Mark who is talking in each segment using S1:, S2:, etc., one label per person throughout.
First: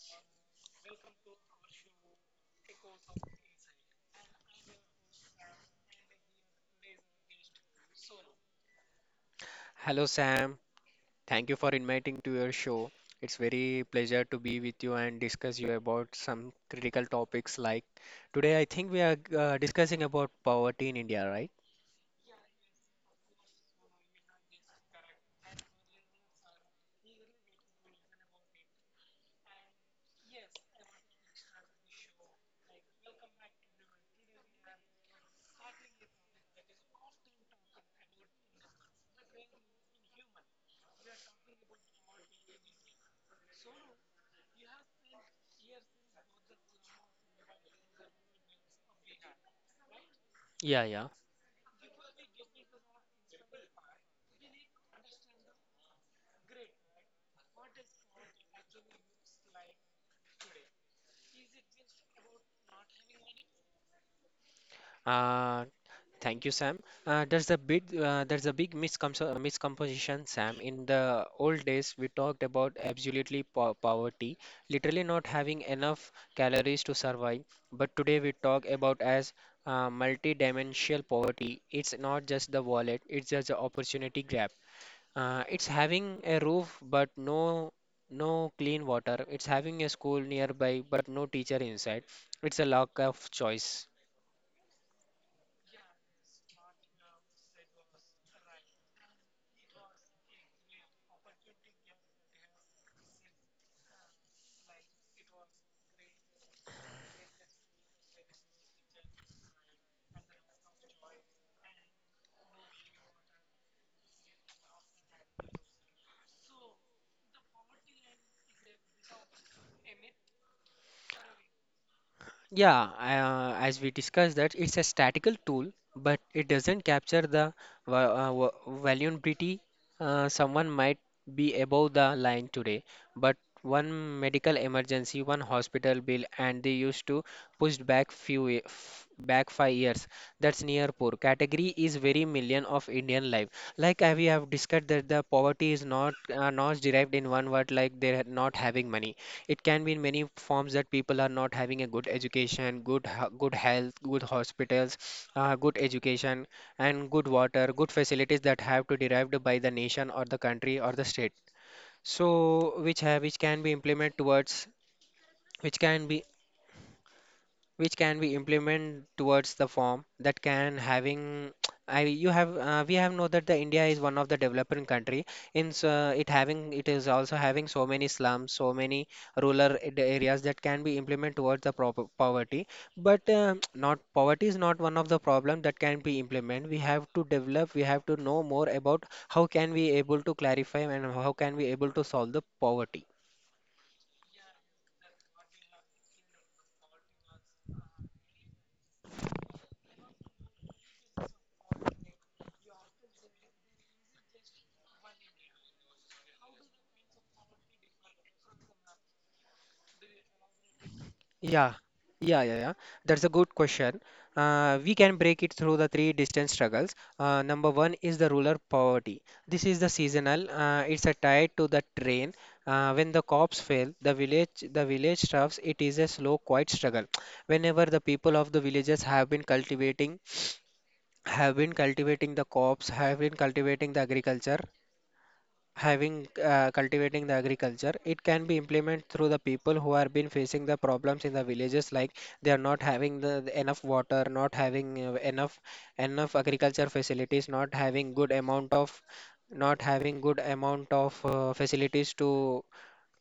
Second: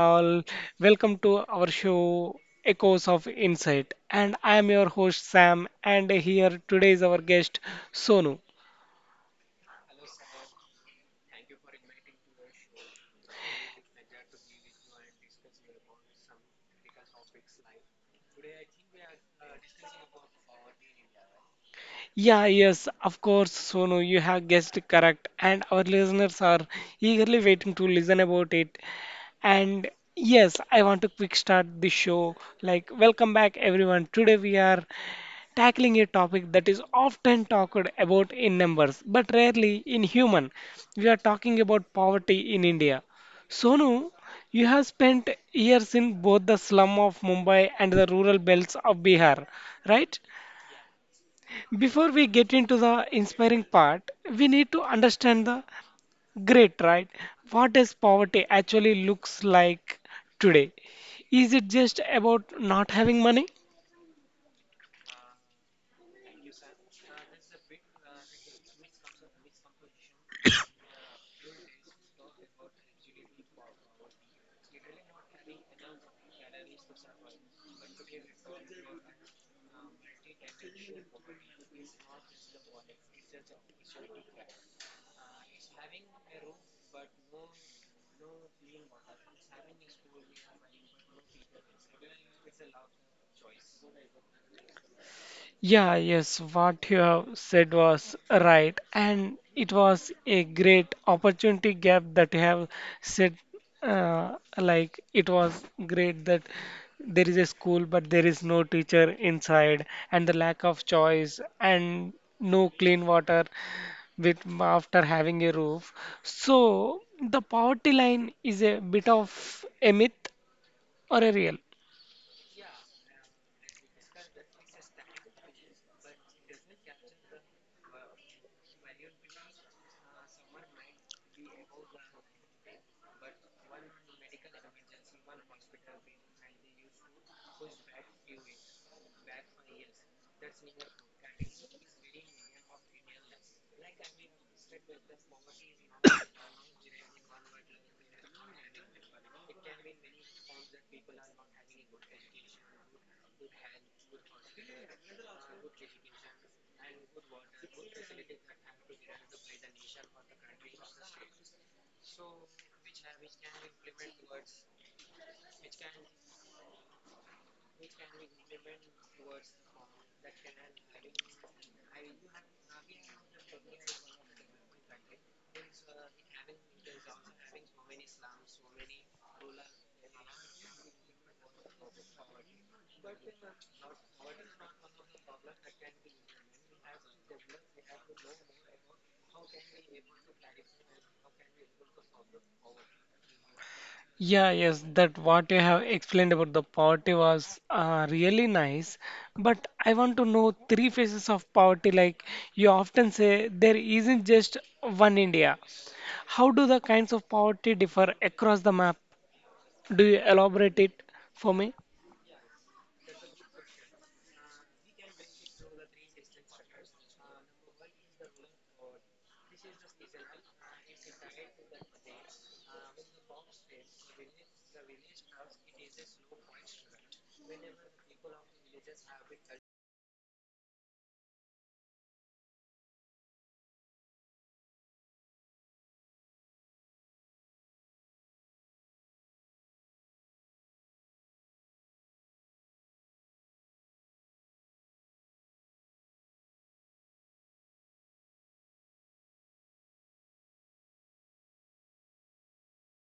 S1: all? Welcome to our show Echoes of Insight. And I am your host Sam, and here today is our guest Sonu.
S2: Hello Sam, thank you for inviting to your show. It's very pleasure to be with you and discuss you about some critical topics like today I think we are discussing about poverty in India, right?
S1: Yeah, yes, of course, Sonu, you have guessed correct, and our listeners are eagerly waiting to listen about it. And yes, I want to quick start the show. Like, welcome back everyone. Today we are tackling a topic that is often talked about in numbers but rarely in human. We are talking about poverty in India. Sonu, you have spent years in both the slum of Mumbai and the rural belts of Bihar, right?
S2: Yeah, yeah.
S1: Before we get into the inspiring part, we need to understand the great, right? What does poverty actually looks like today? Is it just about not having money?
S2: Uh, Thank you, Sam. There's a big miscomposition, Sam. In the old days, we talked about absolutely po poverty, literally not having enough calories to survive. But today we talk about as multi-dimensional poverty. It's not just the wallet; it's just the opportunity grab. It's having a roof but no clean water. It's having a school nearby but no teacher inside. It's a lack of choice.
S1: Yeah, yes, what you have said was right, and it was a great opportunity gap that you have said. Like it was great that there is a school, but there is no teacher inside, and the lack of choice, and no clean water with after having a roof. So the poverty line is a bit of a myth or a real?
S2: Yeah, as we discussed that it's a statical tool, but it doesn't capture the vulnerability. Someone might be above the line today. But one medical emergency, one hospital bill, and they used to push back back 5 years. That's near poor. Category is very million of Indian life. Like we have discussed that the poverty is not not derived in one word, like they're not having money. It can be in many forms that people are not having a good education, good health, good hospitals, good education, and good water, good facilities that have to derived by the nation or the country or the state. So which can be implemented towards which can be which can be implemented towards the form that can having. I you have We have know that the India is one of the developing country it having it is also having so many slums, so many the areas that can be implemented towards the proper poverty. But not poverty is not one of the problem that can be implemented. We have to develop, we have to know more about how can we able to clarify and how can we able to solve the poverty.
S1: Yeah, yes, that what you have explained about the poverty was really nice. But I want to know three phases of poverty. Like you often say, there isn't just one India. How do the kinds of poverty differ across the map? Do you elaborate it for
S2: Yeah,
S1: me?
S2: yeah. That's a good question. We can break it through the three distinct struggles. Number one is the rural poverty. This is the seasonal. It's a tied to the train. When the crops fail, the village troughs. It is a slow, quiet struggle. Whenever the people of the villages have been cultivating the crops, have been cultivating the agriculture, having cultivating the agriculture, it can be implemented through the people who are been facing the problems in the villages like they are not having the enough water, not having enough agriculture facilities, not having good amount of not having good amount of facilities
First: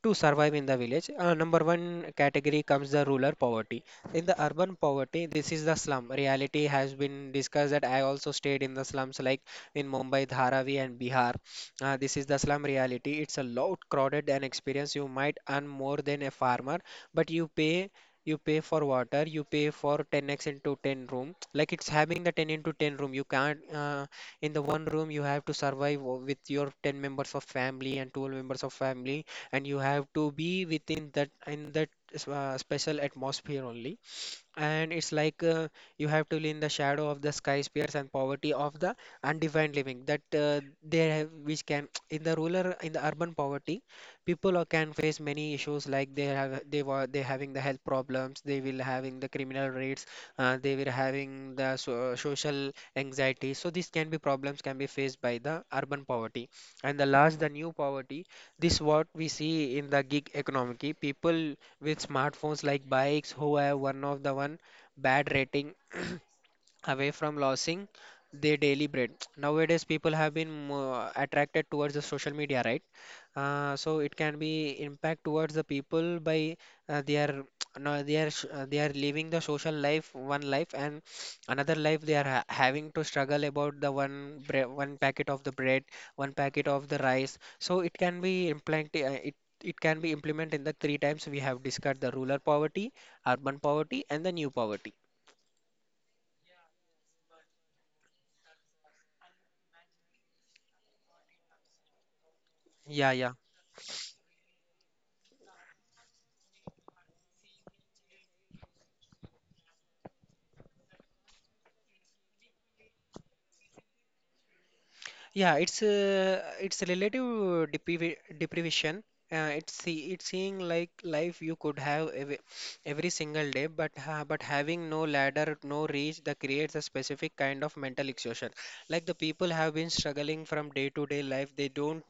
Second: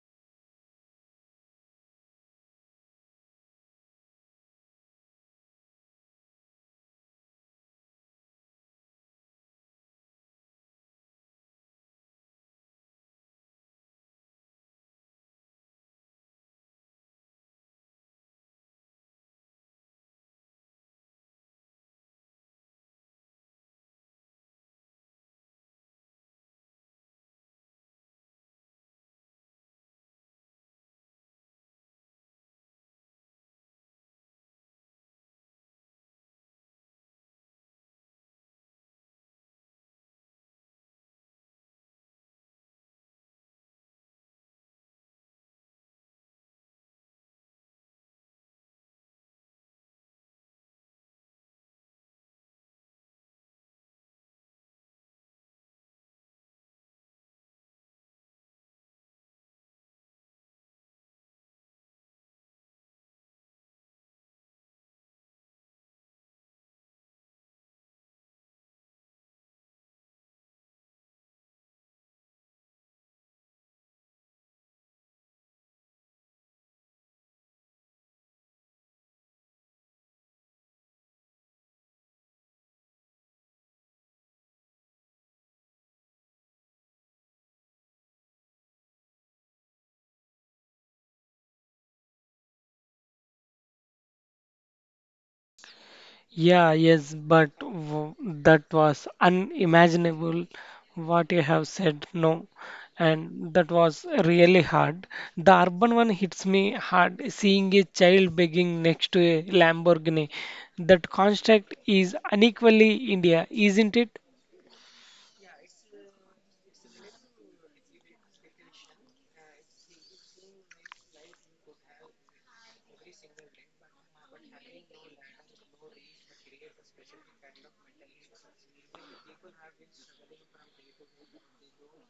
S2: to survive in the village. Number one category comes the rural poverty. In the urban poverty, this is the slum. Reality has been discussed that I also stayed in the slums like in Mumbai, Dharavi, and Bihar. This is the slum reality. It's a lot crowded and experience. You might earn more than a farmer, but you pay. You pay for water, you pay for 10x into 10 room. Like it's having the 10 into 10 room. You can't, in the one room, you have to survive with your 10 members of family and 12 members of family, and you have to be within that in that special atmosphere only. And it's like you have to live in the shadow of the skyscrapers and poverty of the undefined living that they have, which can, in the rural in the urban poverty, people are, can face many issues like they having the health problems, they will having the criminal rates, they were having the social anxiety. So these can be problems can be faced by the urban poverty. And the last, the new poverty, this what we see in the gig economy. People with smartphones like bikes who have one of the one bad rating away from losing their daily bread. Nowadays, people have been more attracted towards the social media, right? So it can be impact towards the people by they are, no, they are living the social life one life, and another life they are ha having to struggle about the one packet of the bread, one packet of the rice. So it can be implant it it can be implemented in the three times. We have discussed the rural poverty, urban poverty, and the new poverty.
S1: Yeah, yes, but w that was unimaginable what you have said, no,
S2: Yeah, yeah.
S1: and that was really hard. The urban one hits me hard, seeing a child begging next to a Lamborghini. That construct is unequally India, isn't it?
S2: Yeah, it's relative deprivi deprivation. It's seeing like life you could have ev every single day, but ha but having no ladder, no reach, that creates a specific kind of mental exhaustion. Like the people have been struggling from day to day life,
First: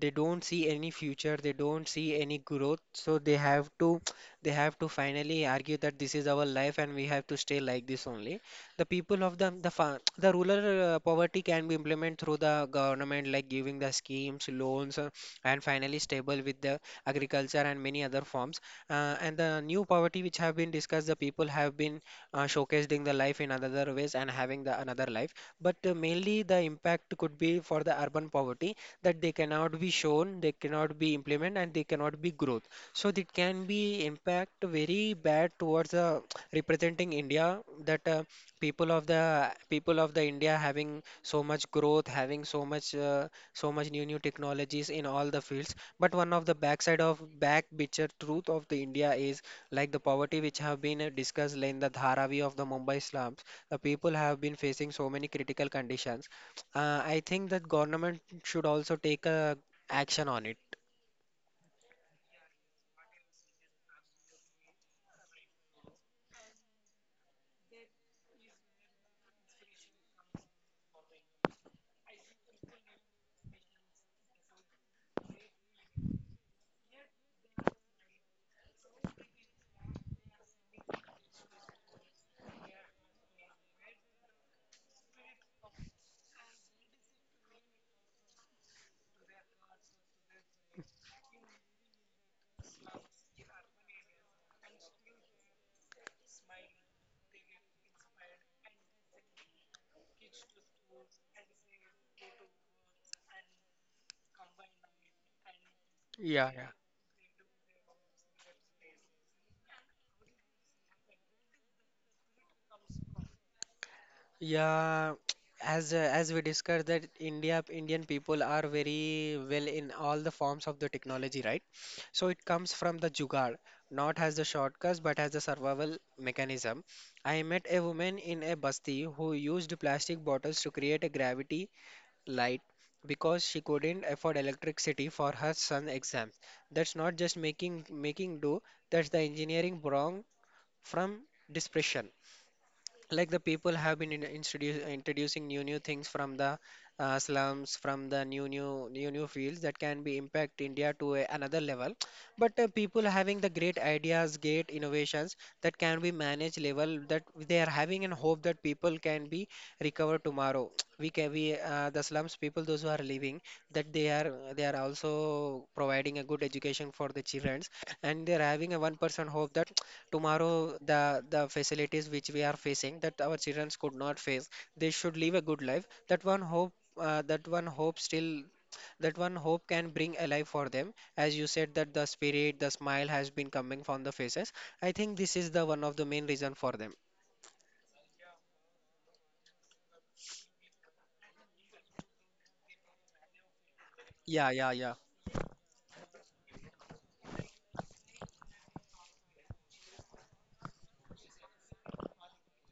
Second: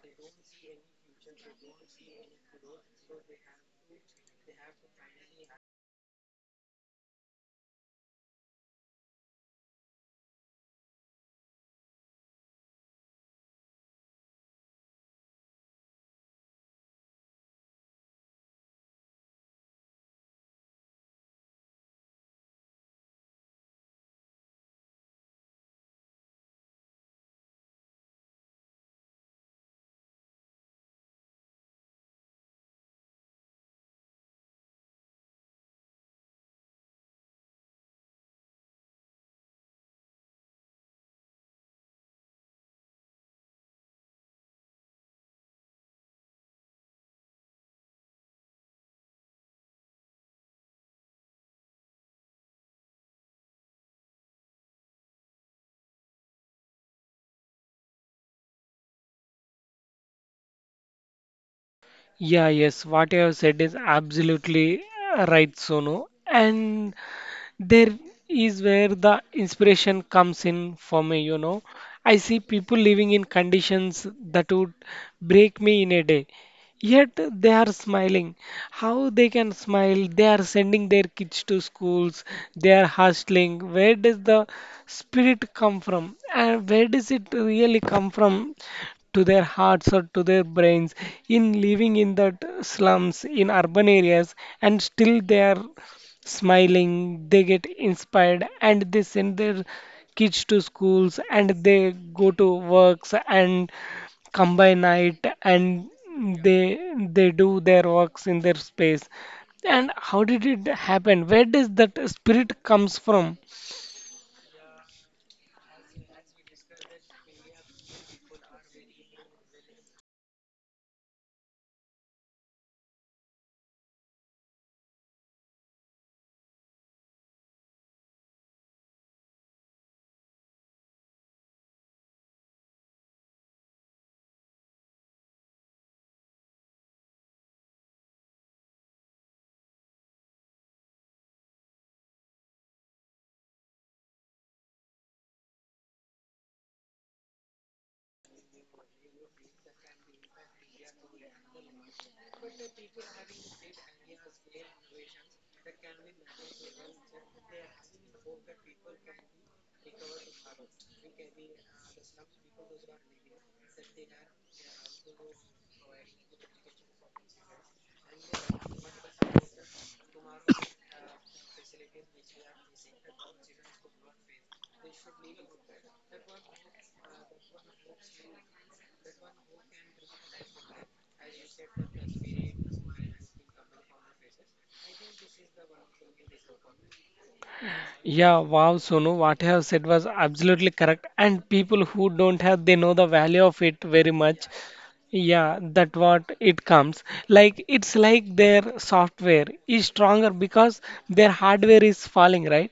S2: they don't see any future, they don't see any growth, so they have to finally argue that this is our life and we have to stay like this only. The people of the the fa the rural poverty can be implemented through the government like giving the schemes loans, and finally stable with the agriculture and many other forms. And the new poverty which have been discussed, the people have been showcased in the life in other ways and having the another life. But mainly the impact could be for the urban poverty, that they cannot be shown, they cannot be implemented, and they cannot be growth. So it can be impact very bad towards representing India, that people of the India having so much growth, having so much new new technologies in all the fields. But one of the backside of back picture truth of the India is like the poverty which have been discussed in the Dharavi of the Mumbai slums. The people have been facing so many critical conditions. I think that government should also take a action on it.
S1: Yeah, yes, what you have said is absolutely right, Sonu. And there is where the inspiration comes in for me. I see people living in conditions that would break me in a day, yet they are smiling. How they can smile? They are sending their kids to schools, they are hustling. Where does the spirit come from, and where does it really come from? To their hearts or to their brains? In living in that slums in urban areas, and still they are smiling, they get inspired and they send their kids to schools and they go to works and come by night and
S2: Yeah,
S1: they
S2: yeah.
S1: they do their works in their space. And how did it happen? Where does that spirit comes from?
S2: Yeah, as we discussed that Indian people are very well in all the forms of the technology, right? So it comes from the jugaad, not as the shortcuts but as a survival mechanism. I met a woman in a basti who used plastic bottles to create a gravity light because she couldn't afford electricity for her son's exams. That's not just making do, that's the engineering wrong from depression. Like the people have been introducing new things from the slums, from the new fields that can be impact india to another level. But people having the great ideas, great innovations that can be managed level that they are having, and hope that people can be recovered tomorrow. we can we The slums people those who are living, that they are also providing a good education for the children, and they're having a 1% hope that tomorrow the facilities which we are facing that our children could not face, they should live a good life. That one hope, that one hope still, that one hope can bring alive for them, as you said that the spirit, the smile has been coming from the faces. I think this is the one of the main reason for them.
S1: Yeah, wow, Sonu, what you have said was absolutely correct. And people who don't have, they know the value of it very much.
S2: Yeah.
S1: Yeah, that what it comes. Like it's like their software is stronger because their hardware is falling, right?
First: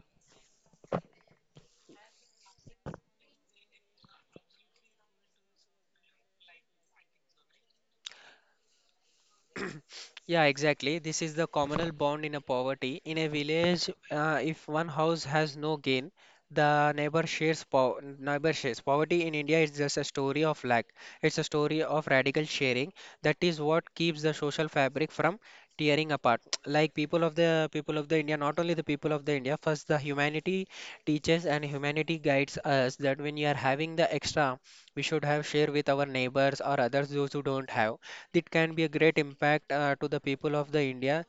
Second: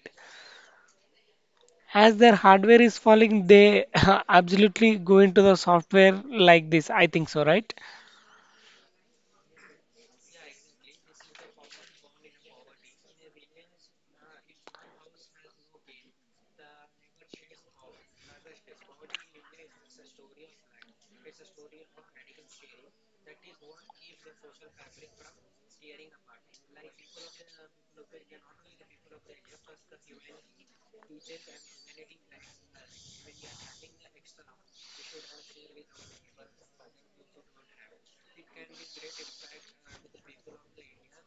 S1: As their hardware is falling, they absolutely go into the software like this. I think so, right?
S2: Yeah, exactly. This is the communal bond in a poverty. In a village, if one house has no gain, the neighbor shares po neighbor shares. Poverty in India is just a story of lack. It's a story of radical sharing. That is what keeps the social fabric from tearing apart. Like people of the India, not only the people of the India, first the humanity teaches and humanity guides us that when you are having the extra, we should have share with our neighbors or others those who don't have. It can be a great impact to the people of the India,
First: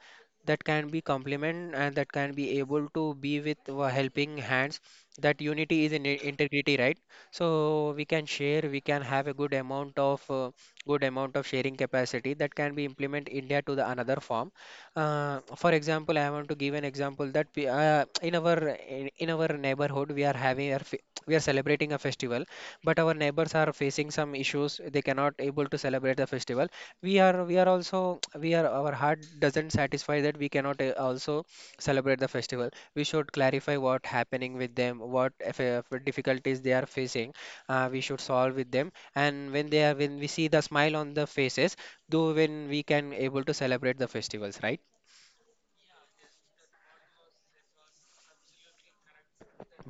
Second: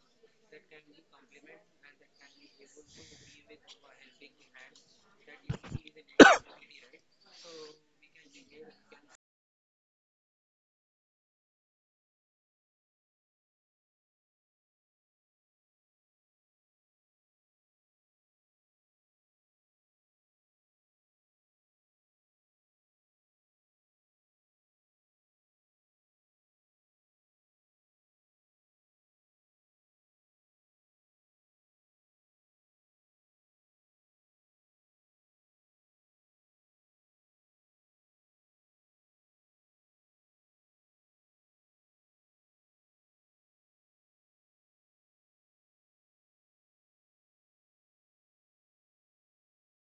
S2: that can be complement and that can be able to be with helping hands. That unity is in integrity, right? So we can share, we can have a good amount of sharing capacity that can be implement India to the another form. For example, I want to give an example that in in our neighborhood we are we are celebrating a festival, but our neighbors are facing some issues. They cannot able to celebrate the festival. We are also we are Our heart doesn't satisfy that we cannot also celebrate the festival. We should clarify what happening with them, what if, difficulties they are facing. We should solve with them, and when we see the smile on the faces, though when we can able to celebrate the festivals, right?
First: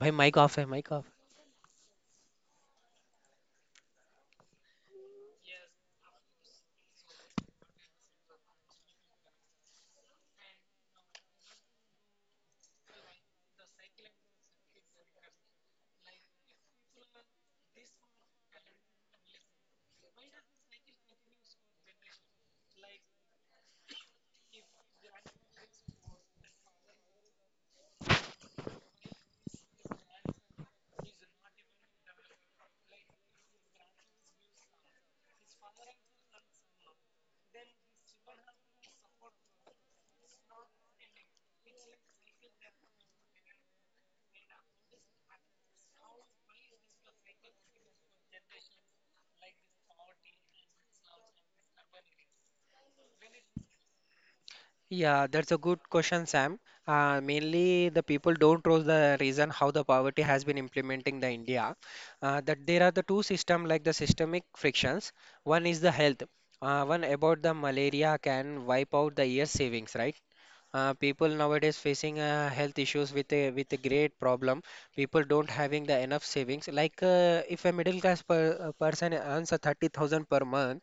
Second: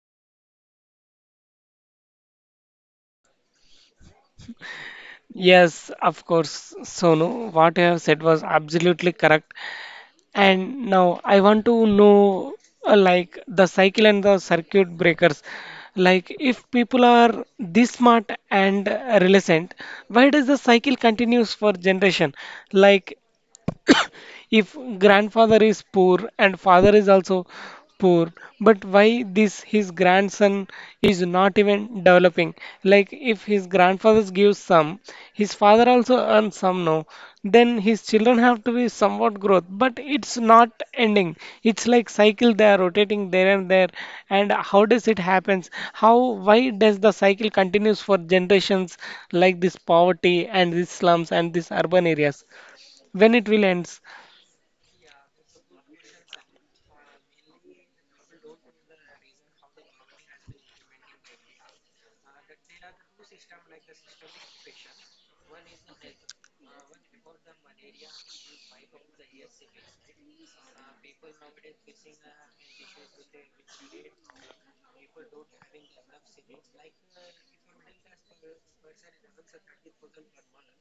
S2: By mic off hai mic off.
S1: Yes, of course. Sonu, what you have said was absolutely correct. And now I want to know like the cycle and the circuit breakers. Like if people are this smart and resilient, why does the cycle continues for generation? Like if grandfather is poor and father is also poor, but why this his grandson is not even developing? Like if his grandfather gives some, his father also earns some, no, then his children have to be somewhat growth, but it's not ending. It's like cycle, they are rotating there and there. And how does it happens? How? Why does the cycle continues for generations, like this poverty and these slums and these urban areas? When it will ends?
S2: Yeah, that's a good question, Sam. Mainly, the people don't trust the reason how the poverty has been implementing the India. That there are the two system, like the systemic frictions. One is the health. One about the malaria can wipe out the year's savings, right? People nowadays facing health issues with a great problem. People don't having the enough savings, like if a middle class person earns a 30,000 per month.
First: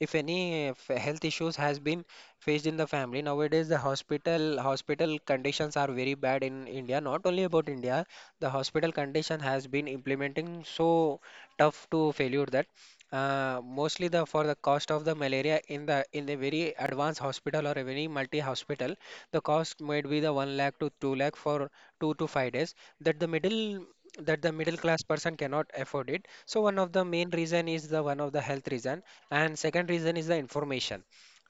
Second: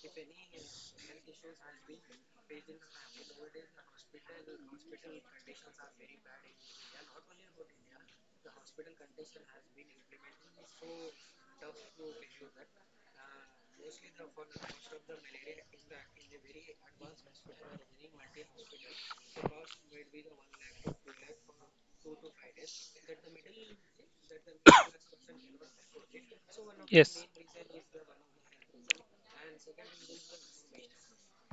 S2: If any health issues has been faced in the family, nowadays the hospital conditions are very bad in India. Not only about India, the hospital condition has been implementing so tough to failure that mostly the for the cost of the malaria in a very advanced hospital or a very multi hospital, the cost might be the 1 lakh to 2 lakh for 2 to 5 days. That the middle that the middle class person cannot afford it. So one of the
S1: Yes.
S2: main reason is the one of the health reason, and second reason is the information.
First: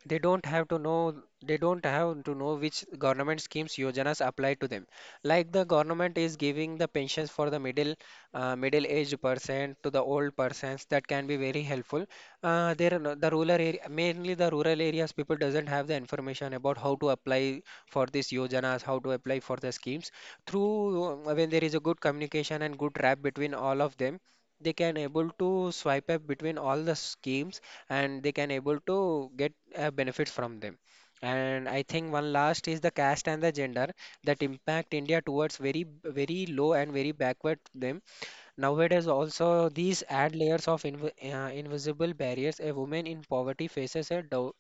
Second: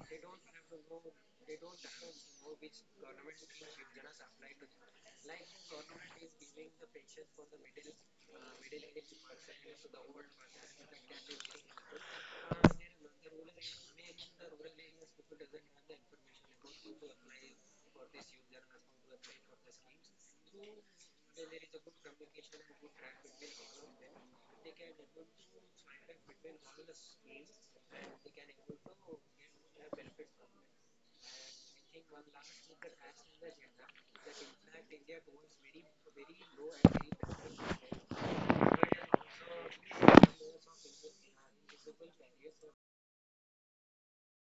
S2: They don't have to know they don't have to know which government schemes yojanas apply to them. Like the government is giving the pensions for the middle-aged person to the old persons, that can be very helpful. There are no- the rural area, mainly the rural areas, people doesn't have the information about how to apply for these yojanas, how to apply for the schemes. Through when there is a good communication and good rap between all of them, they can able to swipe up between all the schemes, and they can able to get benefits from them. And I think one last is the caste and the gender that impact India towards very very low and very backward them. Nowadays, also, these add layers of invisible barriers. A woman in poverty faces a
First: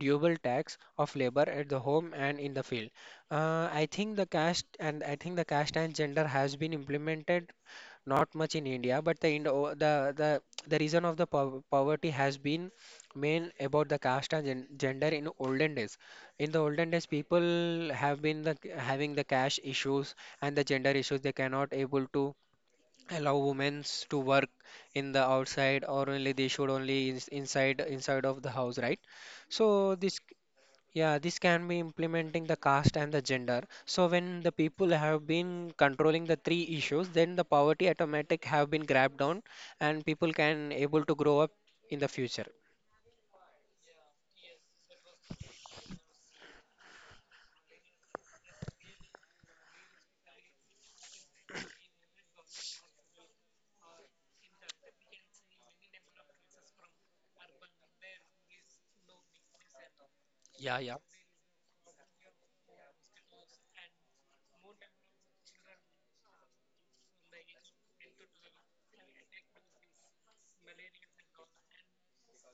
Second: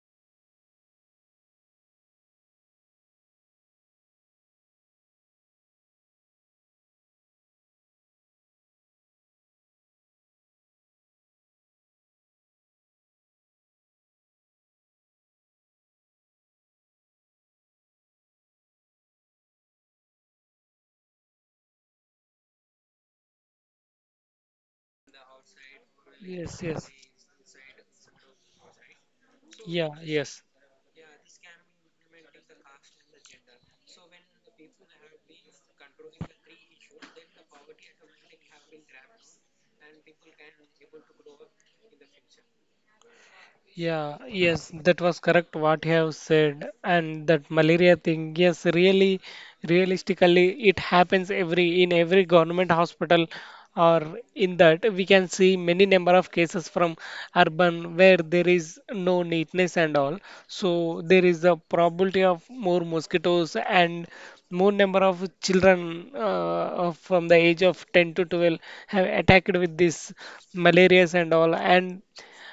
S2: double tax of labor at the home and in the field. I think the caste and gender has been implemented not much in India, but the reason of the po poverty has been main about the caste and gender in olden days. In the olden days, people have been the having the caste issues and the gender issues. They cannot able to allow women to work in the outside, or only they
S1: Yes,
S2: should
S1: yes.
S2: only inside of the house, right? so
S1: Yeah,
S2: this
S1: yes.
S2: Yeah, this can be implementing the caste and the gender. So when the people have been controlling the three issues, then the poverty automatic have been grabbed down and people can able to grow up in the future.
S1: Yeah, yes, that was correct what you have said. And that malaria thing, yes, really, realistically, it happens every in every government hospital or in that we can see many number of cases from urban where there is no neatness and all.
S2: Yeah, yeah.
S1: So there is a probability of more mosquitoes and more number of children from the age of 10 to 12 have attacked with this malaria and all. And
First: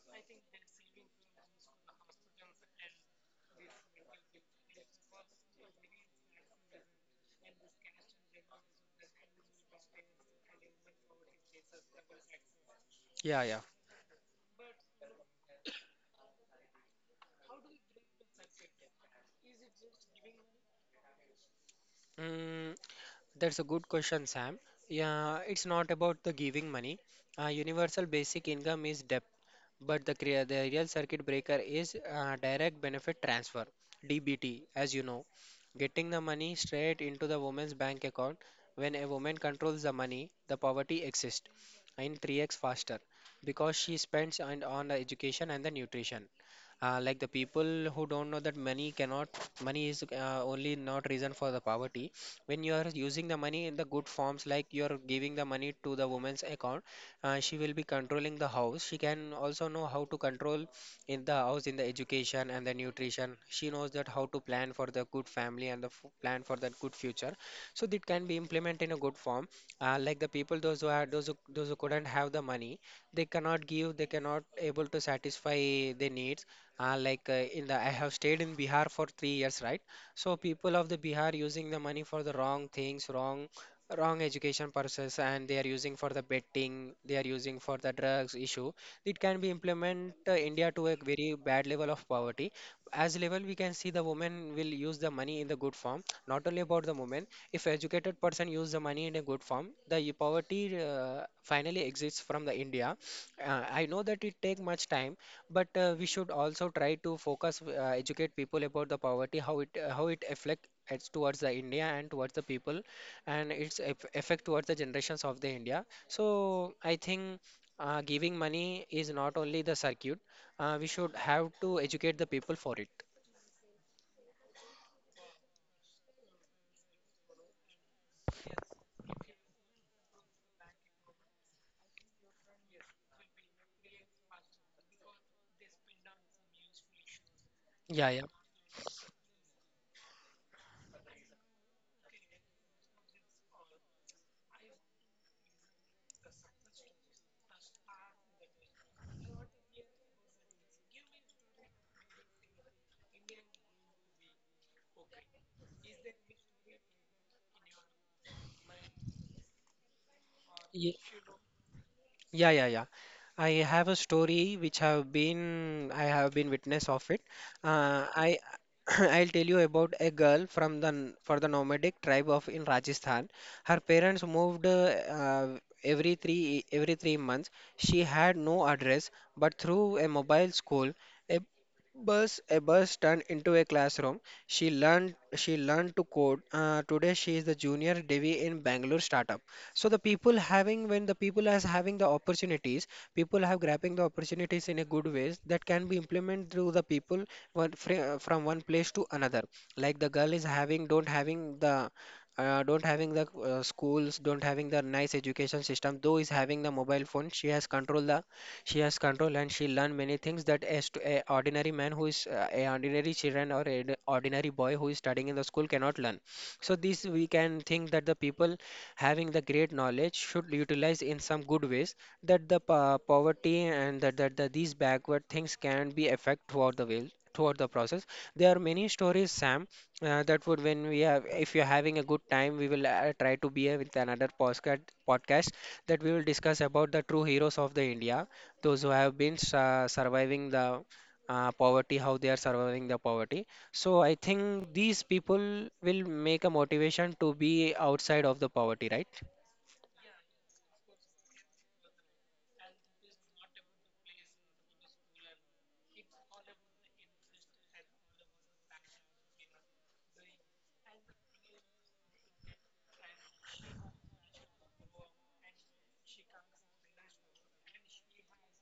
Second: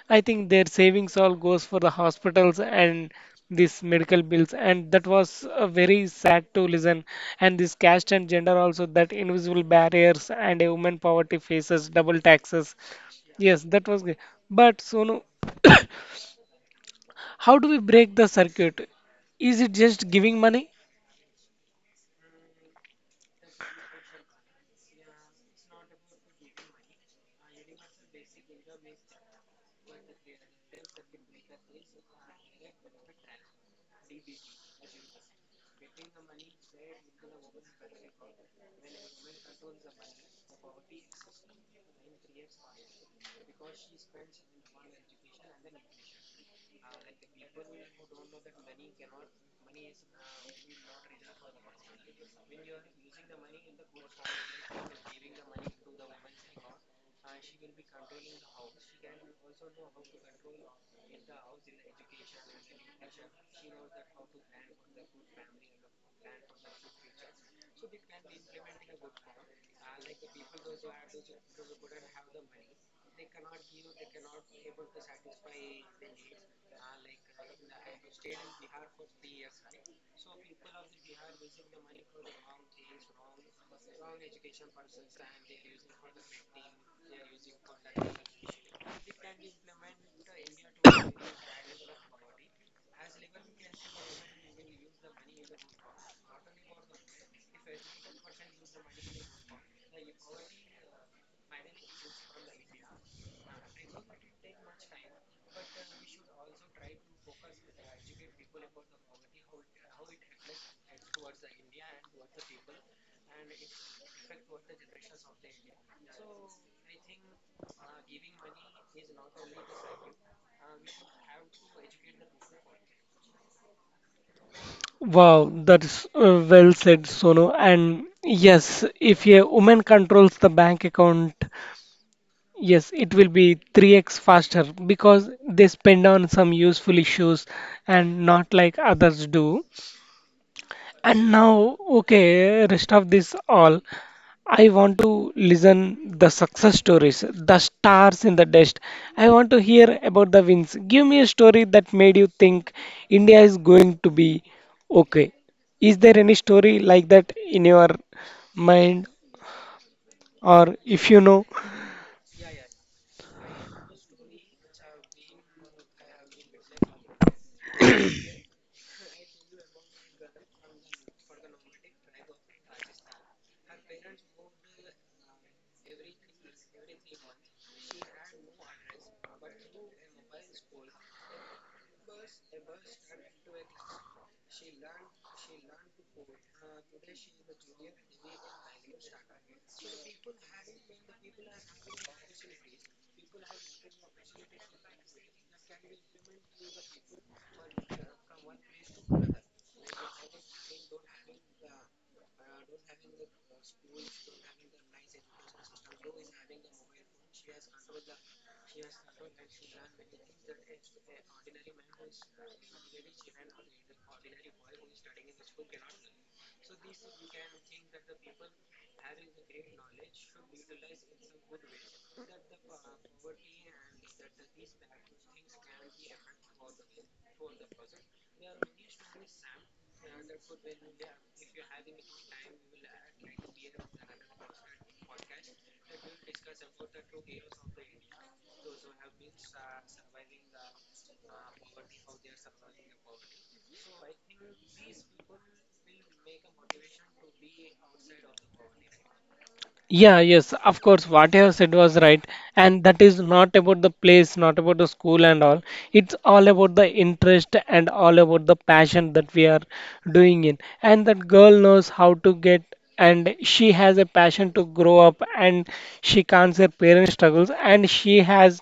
S1: I think their savings all goes for the hospitals and these medical bills, and that was very sad to listen. And this caste and gender also that invisible barriers and a woman poverty faces double taxes.
S2: Yeah, yeah.
S1: Yes, that was great. But Sonu, how do we break the circuit? Is it just giving money?
S2: Mm, that's a good question, Sam. Yeah, it's not about the giving money. Universal basic income is de but the, the real circuit breaker is direct benefit transfer, DBT, as you know, getting the money straight into the woman's bank account. When a woman controls the money, the poverty exists in 3x faster because she spends on the education and the nutrition. Like the people who don't know that money cannot, money is only not reason for the poverty. When you are using the money in the good forms, like you are giving the money to the woman's account, she will be controlling the house. She can also know how to control in the house, in the education and the nutrition. She knows that how to plan for the good family and plan for that good future, so that can be implemented in a good form. The people those who are those who couldn't have the money, they cannot able to satisfy their needs. Like in the I have stayed in Bihar for 3 years, right? So people of the Bihar using the money for the wrong things, wrong education purposes, and they are using for the betting, they are using for the drugs issue. It can be implement India to a very bad level of poverty. As level we can see, the women will use the money in the good form. Not only about the women, if educated person use the money in a good form, poverty finally exists from the India. I know that it take much time, but we should also try to focus educate people about the poverty, how it affect it's towards the India and towards the people, and its effect towards the generations of the India. So I think giving money is not only the circuit. We should have to educate the people for it.
S1: Wow, that's well said, Sonu. And yes, if a woman controls the bank account, yes, it will be 3x faster because they spend on some useful issues and
S2: Yeah,
S1: not like others do. And now, okay, rest of this all, I want to listen the success stories, the stars in the dust. I want to hear about the wins. Give me a story that made you think India is going to be okay. Is there any story like that in your mind, or
S2: yeah.
S1: if you know?
S2: Yeah, yeah, yeah. I have a story which have been I have been witness of it. I I'll tell you about a girl from the n- for the nomadic tribe of in Rajasthan. Her parents moved every 3 months. She had no address, but through a mobile school, a a bus turned into a classroom. She learned to code. Today she is the junior Devi in Bangalore startup. So the people having when the people as having the opportunities, people have grabbing the opportunities in a good ways that can be implemented through the people from one place to another. Like the girl is having don't having the schools, don't having the nice education system. Though is having the mobile phone, she has control and she learn many things that as to a ordinary man who is a ordinary children or ordinary boy who is studying in the school cannot learn. So this we can think that the people having the great knowledge should utilize in some good ways, that poverty and that these backward things can be affect throughout the way throughout the process. There are many stories, Sam. That would when we have, if you're having a good time, we will try to be with another podcast, that we will discuss about the true heroes of the India, those who have been surviving the poverty, how they are surviving the poverty. So I think these people will make a motivation to be outside of the poverty, right?
S1: Yeah, yes, of course, what you have said was right. And that is not about the place, not about the school and all. It's all about the interest and all about the passion that we are doing in. And that girl knows how to get, and she has a passion to grow up, and she can't her parents' struggles, and she has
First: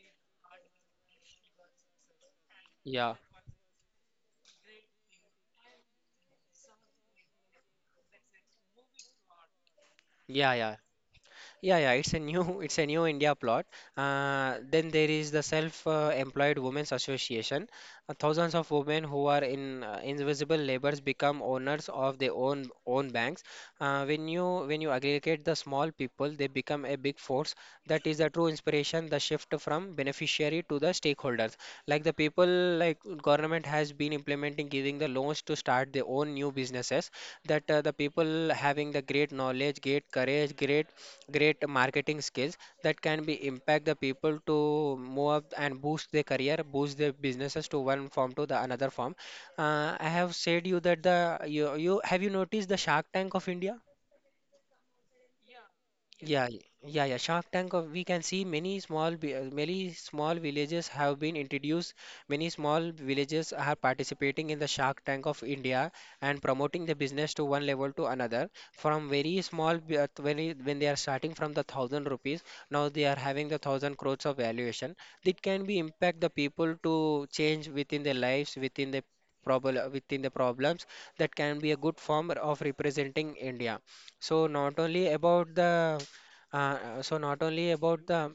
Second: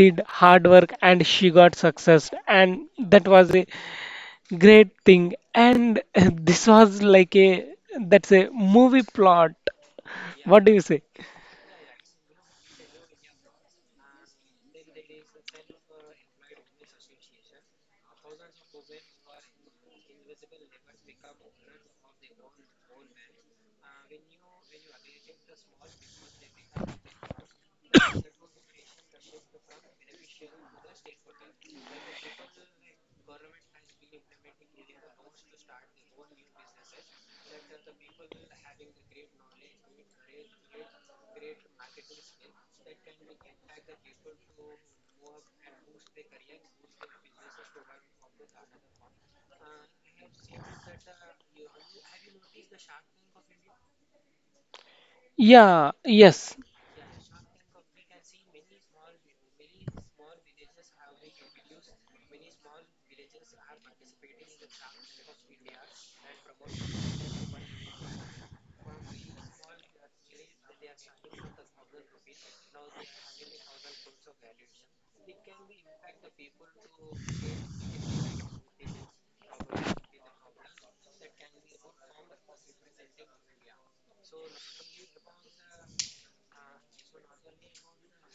S1: did hard work and she got success and
S2: Yeah,
S1: that was a great thing and this was like a that's a movie plot,
S2: yeah,
S1: what do
S2: yeah.
S1: you say?
S2: Yeah, yeah, it's a new it's a new India plot. Then there is the Self-Employed Women's Association. Thousands of women who are in invisible labors become owners of their own banks. When you aggregate the small people, they become a big force. That is the true inspiration, the shift from beneficiary to the stakeholders. Like the people, like government has been implementing giving the loans to start their own new businesses. That the people having the great knowledge, great courage, great marketing skills that can be impact the people to move up and boost their career, boost their businesses to one form to the another form. I have said you that the you, you have you noticed the Shark Tank of India?
S1: Yeah,
S2: Yeah,
S1: yes.
S2: yeah, yeah. Shark Tank, we can see many many small villages have been introduced. Many small villages are participating in the Shark Tank of India and promoting the business to one level to another. From very small, when they are starting from the thousand rupees, now they are having the thousand crores of valuation. It can be impact the people to change within their lives, within the within the problems. That can be a good form of representing India. So not only about the so not only about the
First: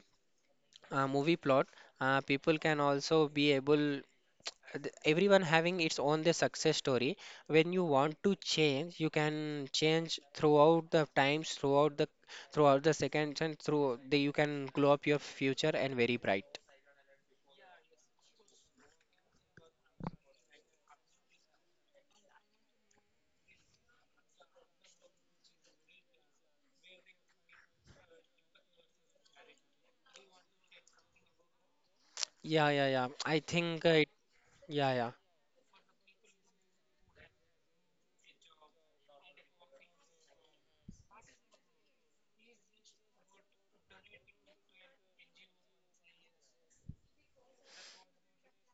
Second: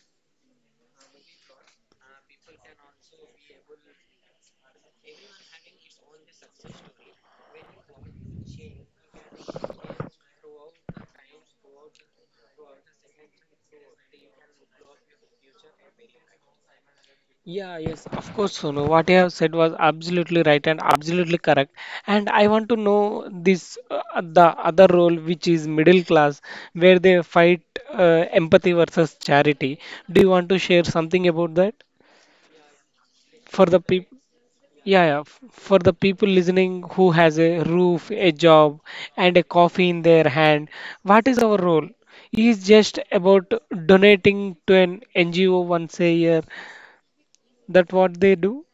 S2: movie plot, people can also be able, everyone having its own the success story. When you want to change, you can change throughout the times, throughout the seconds, and through the you can glow up your future and very bright.
S1: Yeah, yes, of course, Sonu. What you have said was absolutely right and absolutely correct. And I want to know this the other role, which is middle class, where they fight empathy versus charity. Do you want to share something about that
S2: Yeah, yeah, yeah. I
S1: for the
S2: think it.
S1: people?
S2: Yeah,
S1: Yeah,
S2: yeah.
S1: yeah, for the people listening who has a roof, a job, and a coffee in their hand, what is our role? Is just about donating to an NGO once a year? That what they do?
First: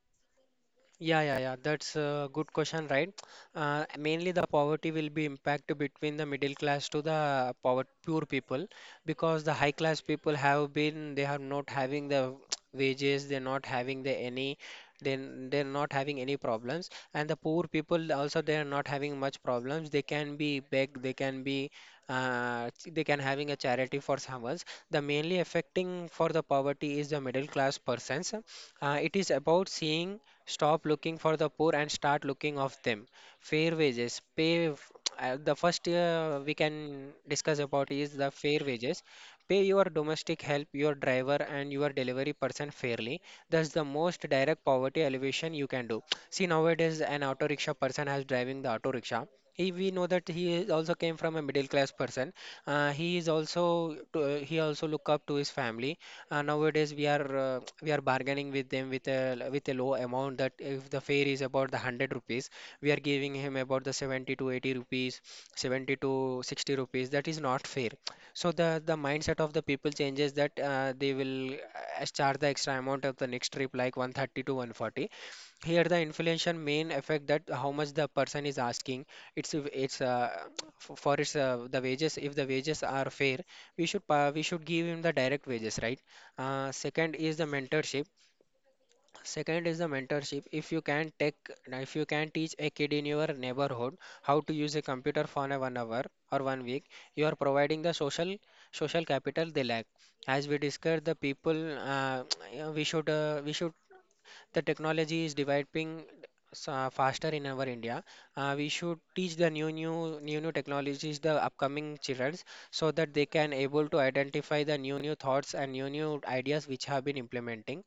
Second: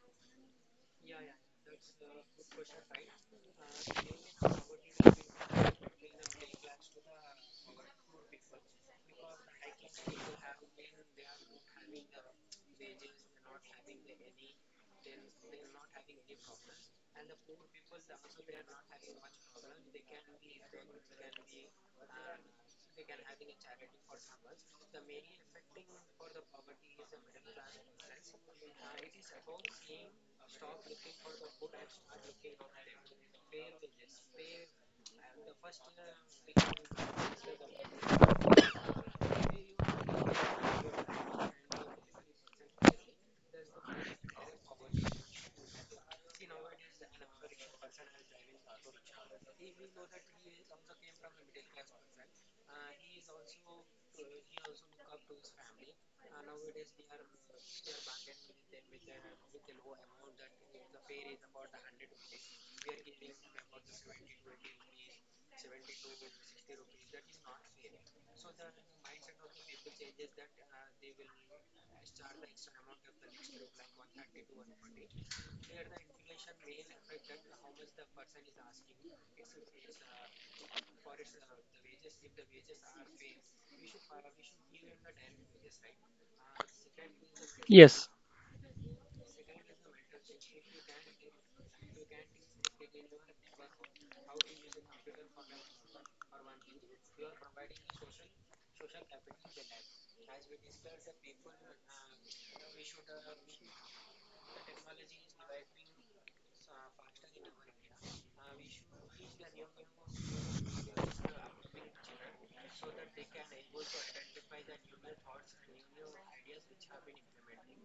S2: Yeah, yeah, yeah. That's a good question, right? Mainly the poverty will be impact between the middle class to the power poor people because the high class people have been they are not having the wages, they're not having the any then they're not having any problems, and the poor people also they are not having much problems. They can be beg, they can be they can having a charity for someone. The mainly affecting for the poverty is the middle class persons. It is about seeing, stop looking for the poor and start looking of them. Fair wages, pay. The first we can discuss about is the fair wages. Pay your domestic help, your driver, and your delivery person fairly. That's the most direct poverty elevation you can do. See, nowadays an auto rickshaw person has driving the auto rickshaw. He, we know that he is also came from a middle class person. He is also to, he also look up to his family. Nowadays we are bargaining with them with a low amount that if the fare is about the 100 rupees, we are giving him about the 70 to 80 rupees, 70 to 60 rupees. That is not fair. So the mindset of the people changes that they will charge the extra amount of the next trip like 130 to 140. Here the inflation main effect that how much the person is asking. it's it's uh, for its the wages, if the wages are fair, we should pa we should give him the direct wages, right? Second is the mentorship.
S1: Yes.
S2: Second is the mentorship. If you can take, if you can teach a kid in your neighborhood how to use a computer for a 1 hour or 1 week, you are providing the social social capital they lack. As we discussed, the people yeah, we should the technology is developing faster in our India. We should teach the new technologies the upcoming children, so that they can able to identify the new thoughts and new ideas which have been implementing.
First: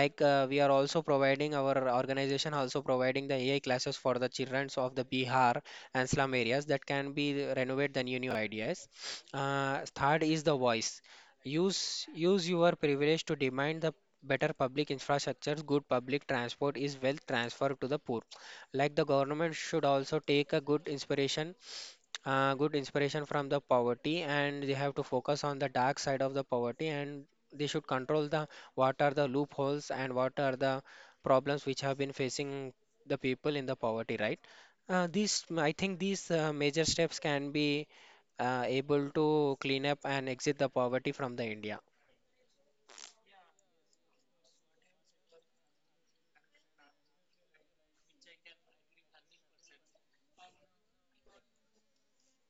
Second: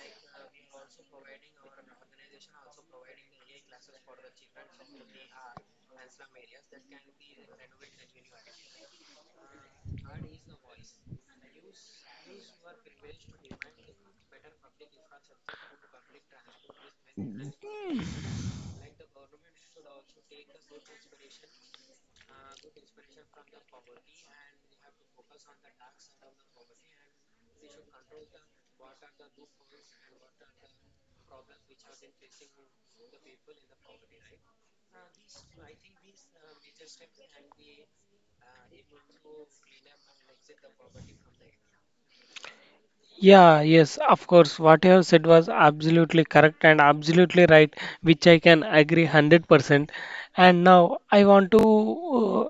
S2: Like we are also providing our organization also providing the AI classes for the children of the Bihar and slum areas that can be renovate the new ideas. Third is the voice. Use your privilege to demand the better public infrastructures. Good public transport is wealth transfer to the poor. Like the government should also take a good inspiration, good inspiration from the poverty, and they have to focus on the dark side of the poverty, and they should control the what are the loopholes and what are the problems which have been facing the people in the poverty, right? Uh, these I think these uh, major steps can be able to clean up and exit the poverty from the India.
S1: Yeah, yes, of course. What you have said was absolutely correct and absolutely right, which I can agree 100%. And now I want to,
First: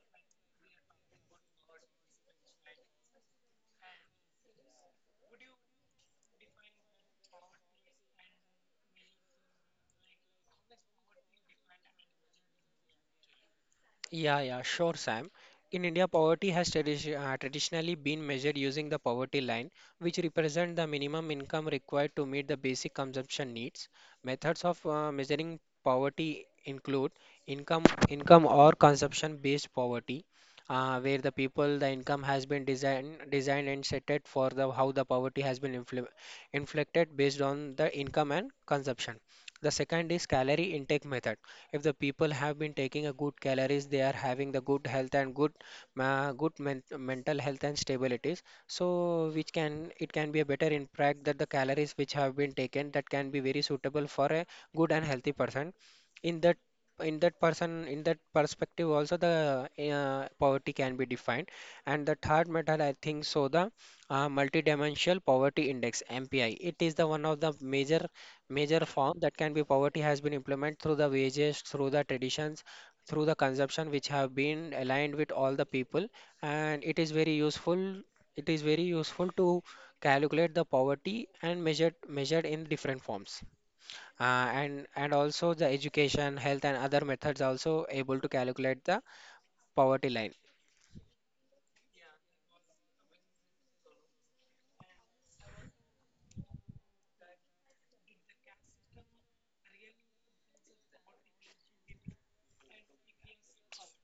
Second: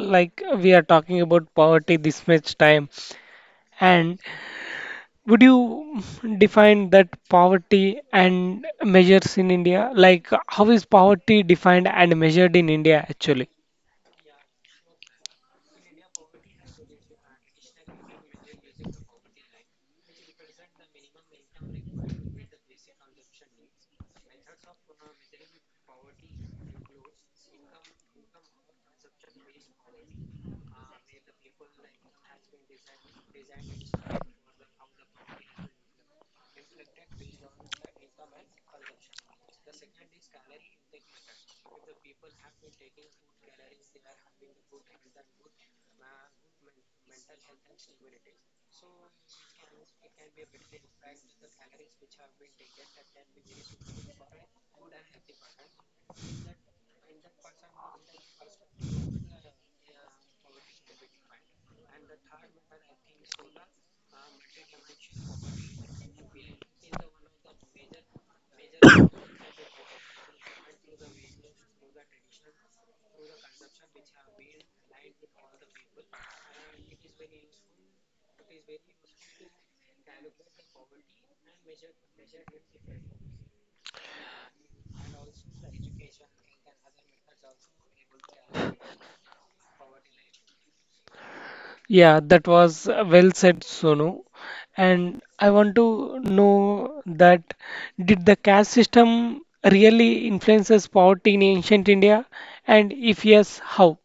S1: like, we are talking about poverty this much time. And would you define that poverty and measures in India? Like, how is poverty defined and measured in India actually?
S2: Yeah, yeah, sure, Sam. In India, poverty has traditionally been measured using the poverty line, which represents the minimum income required to meet the basic consumption needs. Methods of measuring poverty include income, income or consumption-based poverty, where the people, the income has been designed, designed and set it for the how the poverty has been inflicted based on the income and consumption. The second is calorie intake method. If the people have been taking a good calories, they are having the good health and good ma- good men- mental health and stabilities, so which can it can be a better impact that the calories which have been taken that can be very suitable for a good and healthy person. In that in that person, in that perspective also the poverty can be defined. And the third metal I think so the multidimensional poverty index, MPI, it is the one of the major, major form that can be poverty has been implemented through the wages, through the traditions, through the consumption which have been aligned with all the people. And it is very useful, it is very useful to calculate the poverty and measured, measured in different forms. And also the education, health and other methods also able to calculate the poverty line.
S1: Yeah, that was well said, Sonu. And I want to know that did the caste system really influences poverty in ancient India? And if yes, how?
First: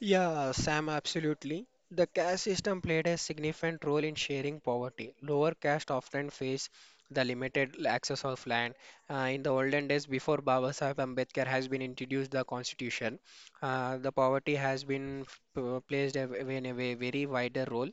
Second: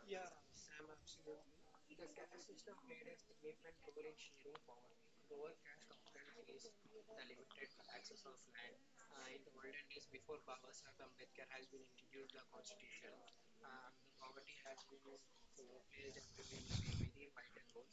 S2: Yeah, Sam, absolutely. The caste system played a significant role in sharing poverty. Lower caste often face the limited access of land. In the olden days, before Baba Sahib Ambedkar has been introduced the constitution, the poverty has been placed in a very wider role.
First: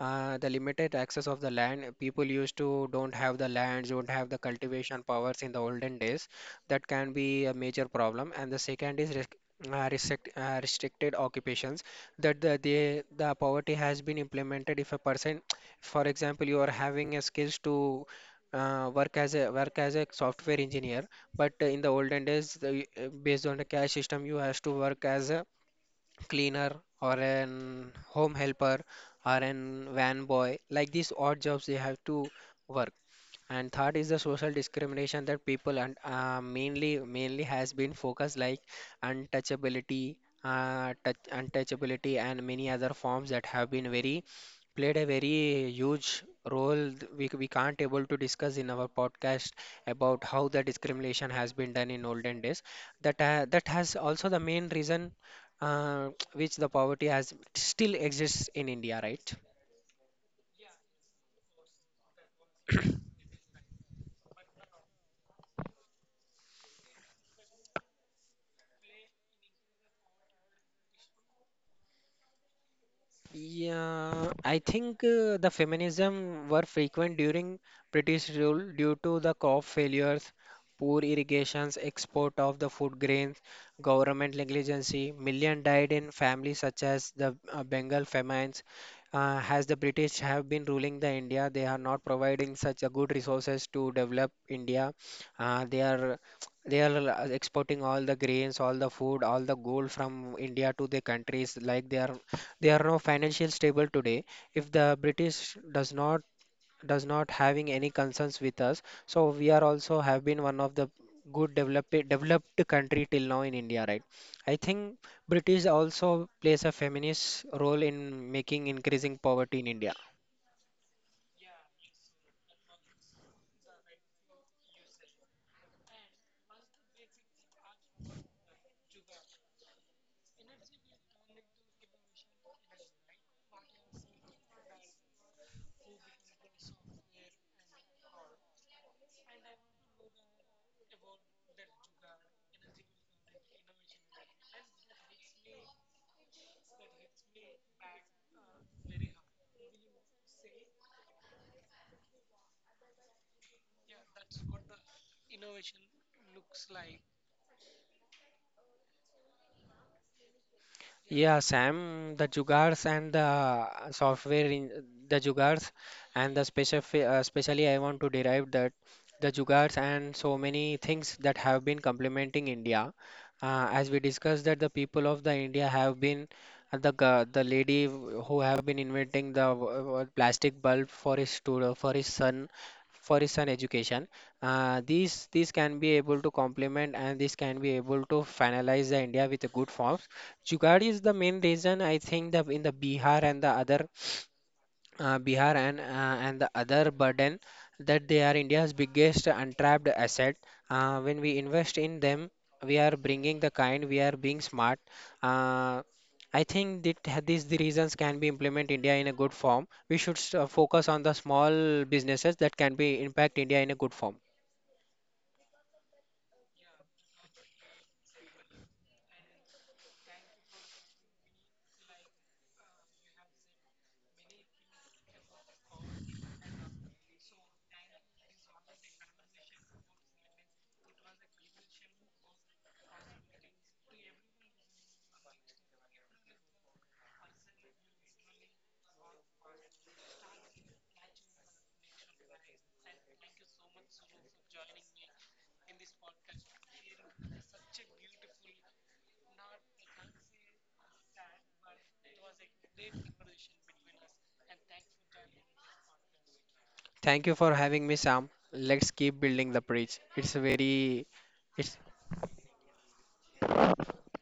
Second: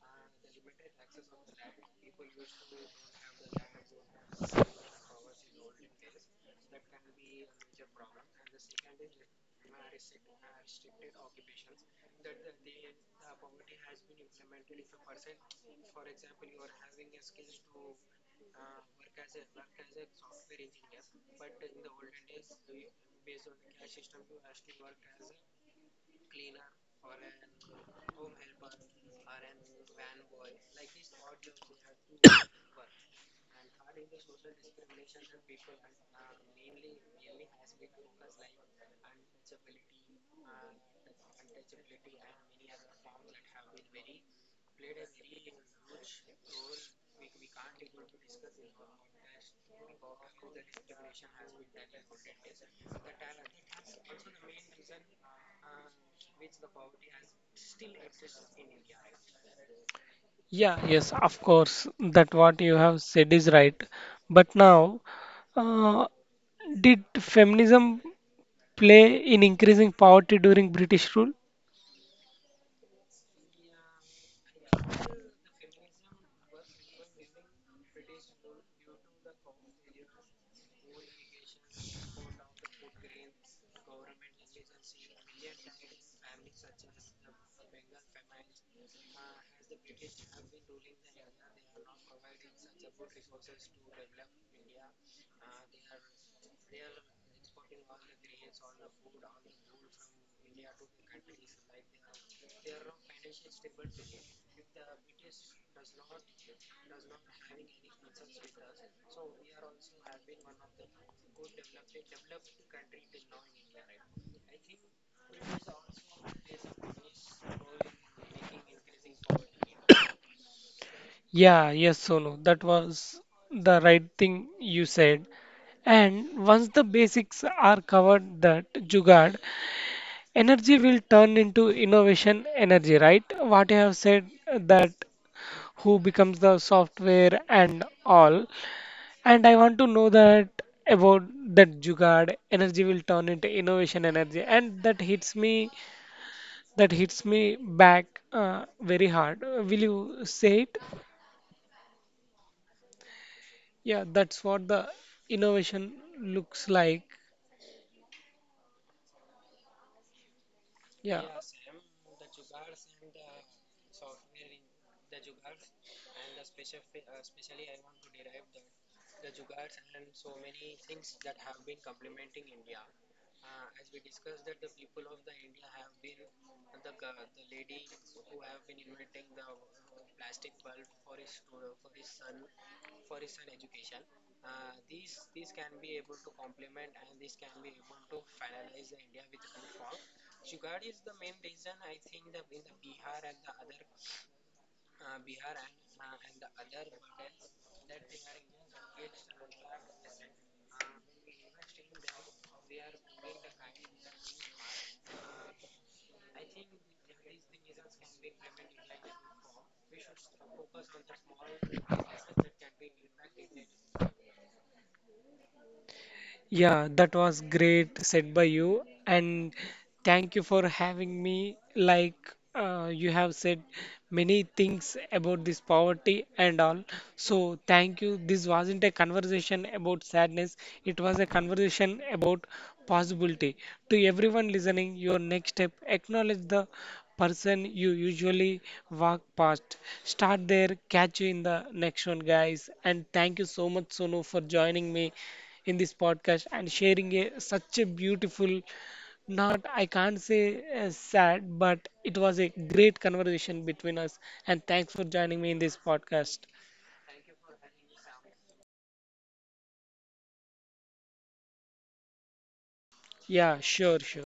S2: The limited access of the land, people used to don't have the lands, don't have the cultivation powers in the olden days. That can be a major problem. And the second is restricted occupations, that the, the poverty has been implemented if a person, for example, you are having a skills to work as a software engineer, but in the olden days the, based on the cash system you has to work as a cleaner or an home helper or an van boy, like these odd jobs they have to work. And third is the social discrimination, that people and mainly has been focused like untouchability, untouchability and many other forms that have been very played a very huge role. We, we can't able to discuss in our podcast about how the discrimination has been done in olden days. That has also the main reason which the poverty has still exists in India, right?
S1: Yeah, yes, of course, that what you have said is right. But now, uh, did feminism play in increasing poverty during British rule?
S2: Yeah, I think the feminism were frequent during British rule due to the crop failures, poor irrigations, export of the food grains, government negligence. Million died in families such as the Bengal famines. As the British have been ruling the India, they are not providing such a good resources to develop India. Uh, they are they are exporting all the grains, all the food, all the gold from India to the countries like they are, they are now financially stable today. If the British does not, does not having any concerns with us, so we are also have been one of the good developed, developed country till now in India, right? I think British also plays a feminist role in making increasing poverty in India.
S1: Yeah, yes, Sonu, that was the right thing you said. And once the basics are covered, that Jugad, energy will turn into innovation energy, right? What you have said that who becomes the software and all. And I want to know that about that Jugad, energy will turn into innovation energy. And that hits me back very hard. Will you say it? Yeah, that's what the innovation looks like. Yeah.
S2: Yeah, Sam, the jugars and the software in the jugars and the special, specially I want to derive that the jugars and so many things that have been complementing India. As we discussed that the people of the India have been the the lady who have been inventing the plastic bulb for his student for his son, for his son education. These can be able to complement and this can be able to finalize the India with a good form. Jugaad is the main reason I think that in the Bihar and the other, Bihar and the other burden, that they are India's biggest untapped asset. When we invest in them, we are bringing the kind, we are being smart. Uh, I think these the reasons can be implement India in a good form. We should focus on the small businesses that can be impact India in a good form.
S1: Yeah, that was great said by you, and thank you for having me. Like you have said, many things about this poverty and all. So, thank you. This wasn't a conversation about sadness, it was a conversation about possibility. To everyone listening, your next step acknowledge the person you usually walk past. Start there, catch you in the next one, guys. And thank you so much, Sonu, for joining me in this podcast and sharing a, such a beautiful not, I can't say sad, but it was a great conversation between us. And thanks for joining me in this podcast.
S2: Thank you for having me, Sam. Let's keep building the bridge. It's very it's
S1: Yeah, sure, sure.